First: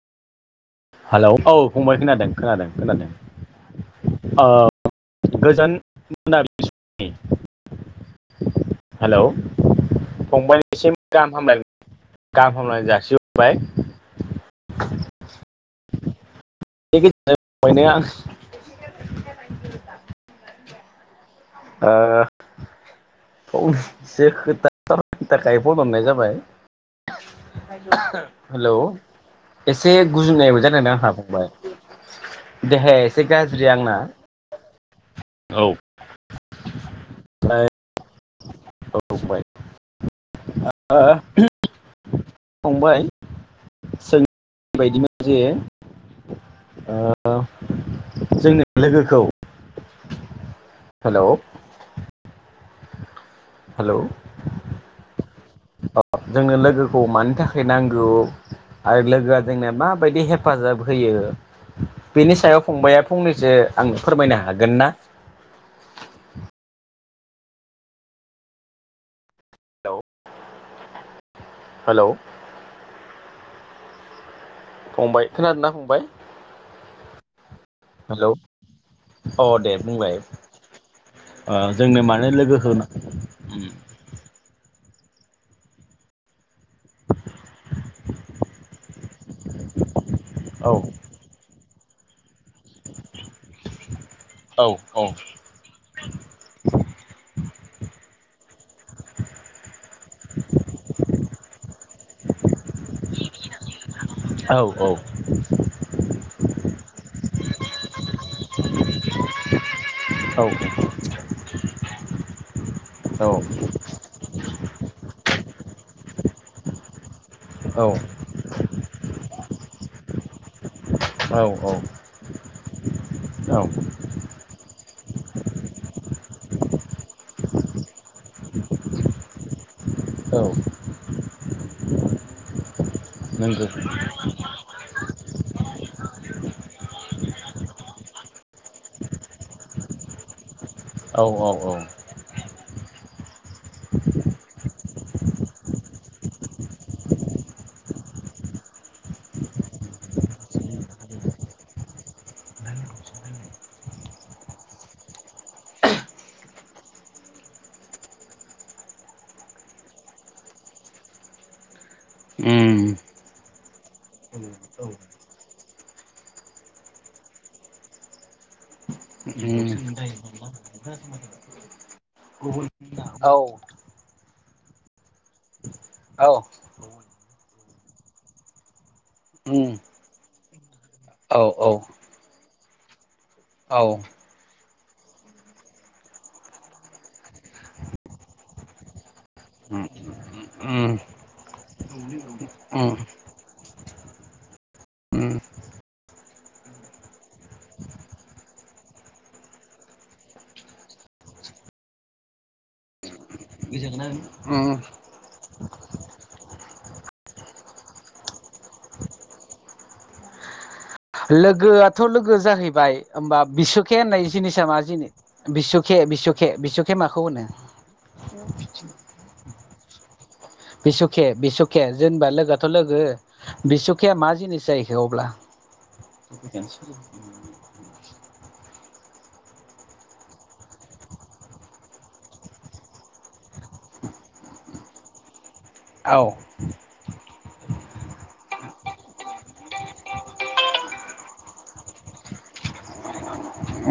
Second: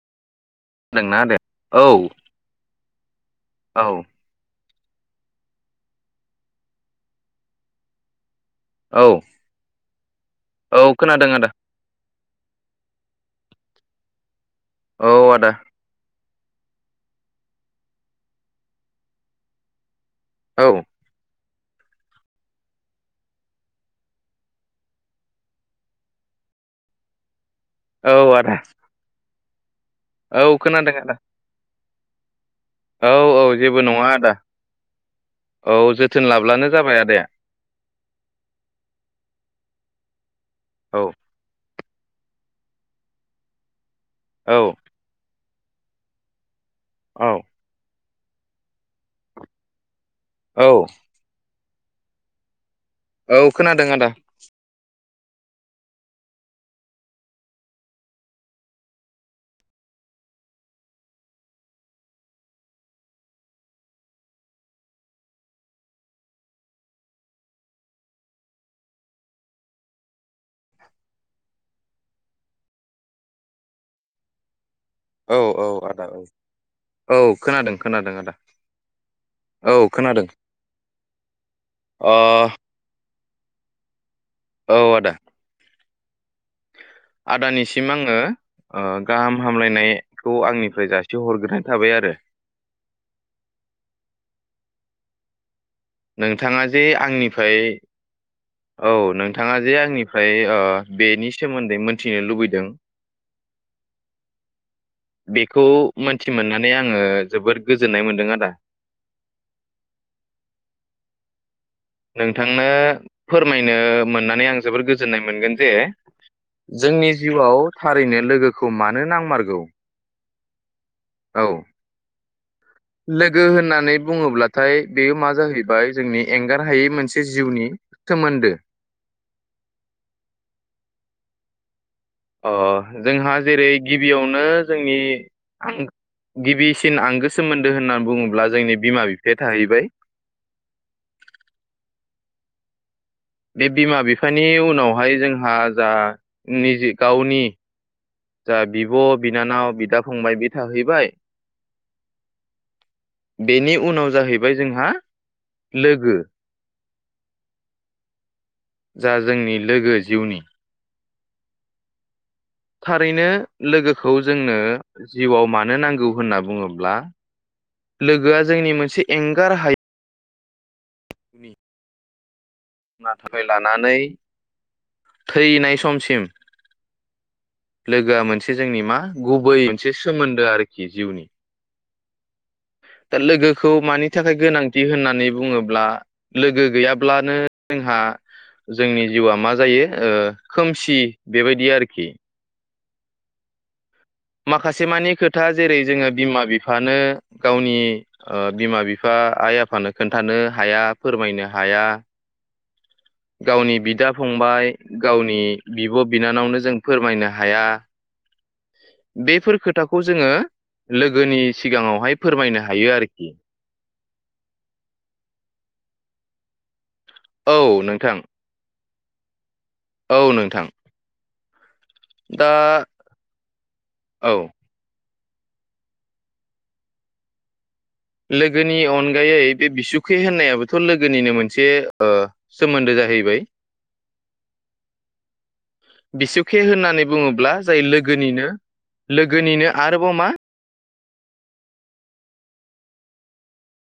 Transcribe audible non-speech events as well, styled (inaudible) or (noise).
खोनादोंना हेलौ आदाया औ फंबाय खोनादों खोनादों खोनादों औ ओ गोजोन (unintelligible) औ हेलौ फंबाइ औ निसिम खोनादों गाहाम आदा हामलाय गाहाम हामलायनाय जासिहरबाय औ औ आदा (unintelligible) औ ओ फंसे खोथानि थाखाय फन हरनाय जाबाय। औ आदा हेलौ एसे औ गुजुनायबो जादोंना खोनादों आंहा आदा फंबाइ। देहाया औ एसे औ गाज्रि जेबो आंना। नङा आदा औ जोथोन लाब्लानो जाबाय आदाया। औ फंबाय। औ (unintelligible) फंबाइ सों औ बायदिमोन जे (inaudible) ओ औ (unintelligible) जोंनि लोगोखौ औ हेलौ औ खोनादों आदा। अ' जोंनो लोगोखौ मानि थाखाय नांगौ। आरो लोगोआ जोंनो माबायदि हेफाजाब होयो बेनि सायाव फंबाया फंनैसो आंनो फोरमायनो हागोन ना? (unintelligible) हेलौ फंबाय औ औ खोनादोंना फंबाय आदा औ औ खोनादों खोनादों हेलौ आदा अ' औ दे बुंलाय खोनादों ओ जोंनो अ मानो लोगोखौ उम औ आदा। आदानिसिम आङो ओ गाहाम हामलायनायखौ औ आंनिफ्राय जासि हरग्रोनाय थाबाय आरो। औ औ नोंथाङा जे आंनिफाय औ नोंथाङा जे आंनिफ्राय ओ बेनि सोमोन्दै मोनथिनो लुबैदों। औ औ बेखौ मोनथि मोननानै आङो जोबोद गोजोननाय मोन (unintelligible) औ (inaudible) नोंथांनो औ फोरमायनो मोननानै आं जोबोर गोजोननाय मोनगोन जे जोंनि जिउवाव थारैनो लोगोखौ मा नो नांमार गौ औ औ। लोगो औ होननानै बुङोब्लाथाय बेयो मा जाहैबाय जोंनि एंगार हायै मोनसे जिउनि सोमोनदो। अ। जोंहा जेरै नंगौ गिबियावनो जोंनि (unintelligible) गिबिसिन आंगो सोमोनदो होनना बुङोब्ला जोंनि बिमा बिफाया थाहैबाय। औ औ औ। बे बिमा बिफानि उनावहाय जोंहा जा निजे गावनि जा बिब बिनानाव बिदा फंबाय बे थाहैबाय बेनि उनाव जाहैबाय जोंहा लोगो जा जोंनि लोगो जिउनि उम थारैनो लोगोखौ जोंनो जिउवाव मानो नांगौ होनना बुङोब्ला लोगोआ जोंनि मोनसे एंगार उम हायि (inaudible) औ नाथाय लानानै थैनाय समसिम औ लोगोआ मोनसे जोंनि मा गुबै उम मोनसे सोमोनदो आरोखि जिउनि। औ औ दा लोगोखौ औ मानि थाखाय गोनां थि होननानै बुङोब्ला लोगो गैयाब्लानो जोंहा जोंनि जिउआ मा उम जायो ओ खोमसि उम बेबायदि आरोखि। माखासेमानि उम खोथा जेरै जोङो बिमा बिफानो गावनि ओ बिमा बिफा आइ आफानो खोन्थानो हाया फोरमायनो हाया। गावनि बिदा फंबाय उम गावनि बिब बिनानावनो जों फोरमायनो हाया बेफोर खोथाखौ जोङो लोगोनि लोगोआथ सिगाङावहाय लोगो फोरमायनो हायो जाहैबाय आरोखि होमबा बिसुके होननाय जिनिसा मा जिनि बिसुके बिसुके बिसखे खे माखौ होनो? औ नोंथां औ नों बिसुखे बिस खे जेनबा लोगोथ लोगो बिसुखिया मा औ जिनिस जाहैखो अब्ला? (inaudible) लोगोनि अनगायै बे बिसुखै होननायाबोथ लोगोनिनो मोनसे ओ सोमोन्दो जाहैबाय। औ बिसुके होननानै बुङोब्ला जायो लोगोनिनो लोगोनिनो आरोबाव मा?